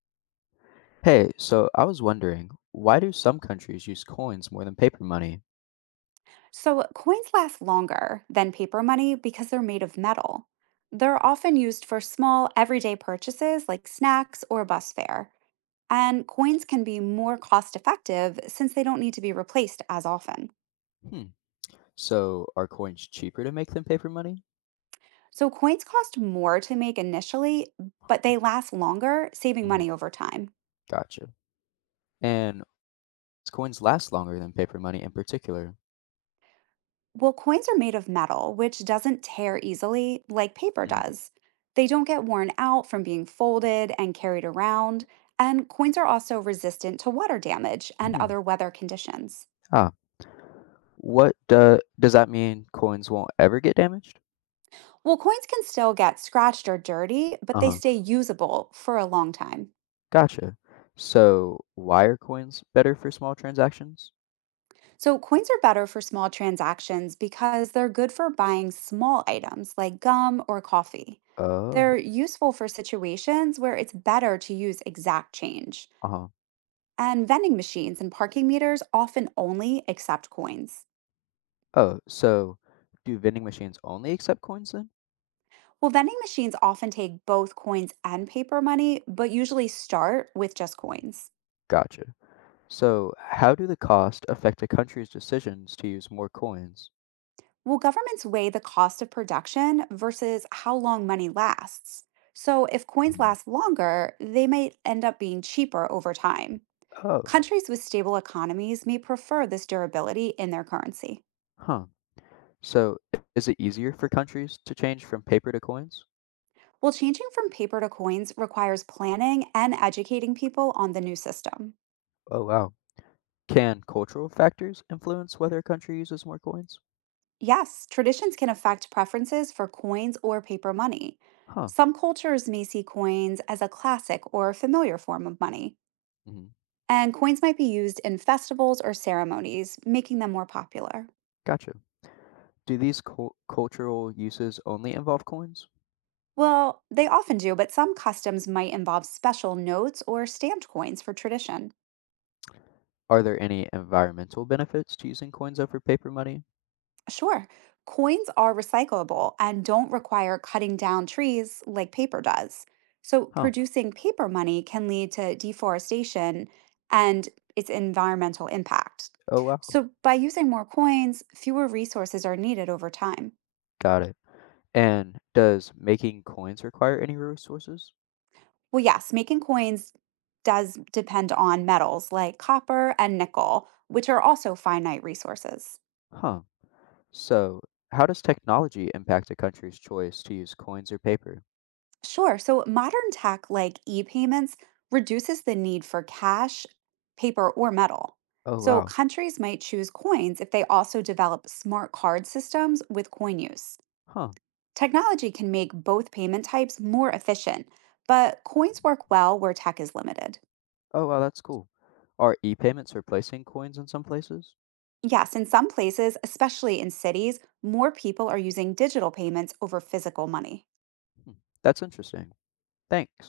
Hey, so I was wondering, why do some countries use coins more than paper money? So, coins last longer than paper money because they're made of metal. They're often used for small, everyday purchases like snacks or bus fare. And coins can be more cost effective since they don't need to be replaced as often. Hmm. So are coins cheaper to make than paper money? So, coins cost more to make initially, but they last longer, saving Mm, money over time. gotcha. And coins last longer than paper money in particular. Well, coins are made of metal, which doesn't tear easily like paper Mm. does. They don't get worn out from being folded and carried around, and coins are also resistant to water damage and Hmm. other weather conditions. Ah, does that mean coins won't ever get damaged? Well, coins can still get scratched or dirty, but they Uh-huh. stay usable for a long time. Gotcha. So why are coins better for small transactions? So, coins are better for small transactions because they're good for buying small items like gum or coffee. Oh, They're useful for situations where it's better to use exact change. uh-huh. And vending machines and parking meters often only accept coins. Oh, so do vending machines only accept coins then? Well, vending machines often take both coins and paper money, but usually start with just coins. Gotcha. So, how do the cost affect a country's decisions to use more coins? Well, governments weigh the cost of production versus how long money lasts. So, if coins Mhm. last longer, they may end up being cheaper over time. Oh, Countries with stable economies may prefer this durability in their currency. huh. So, is it easier for countries to change from paper to coins? Well, changing from paper to coins requires planning and educating people on the new system. Oh, wow. Can cultural factors influence whether a country uses more coins? Yes, traditions can affect preferences for coins or paper money. Huh. Some cultures may see coins as a classic or familiar form of money, Mhm. and coins might be used in festivals or ceremonies, making them more popular. Gotcha. Do these cultural uses only involve coins? Well, they often do, but some customs might involve special notes or stamped coins for tradition. Are there any environmental benefits to using coins over paper money? Sure. Coins are recyclable and don't require cutting down trees like paper does. So, Huh, producing paper money can lead to deforestation and its environmental impact. oh, wow. So, by using more coins, fewer resources are needed over time. Got it. And does making coins require any resources? Well, yes, making coins does depend on metals like copper and nickel, which are also finite resources. Huh. So, how does technology impact a country's choice to use coins or paper? Sure. So modern tech like e-payments reduces the need for cash, paper, or metal. Oh, So wow. countries might choose coins if they also develop smart card systems with coin use. Huh. Technology can make both payment types more efficient, but coins work well where tech is limited. Oh, wow, that's cool. Are e payments replacing coins in some places? Yes, in some places, especially in cities, more people are using digital payments over physical money. Hmm. That's interesting. Thanks.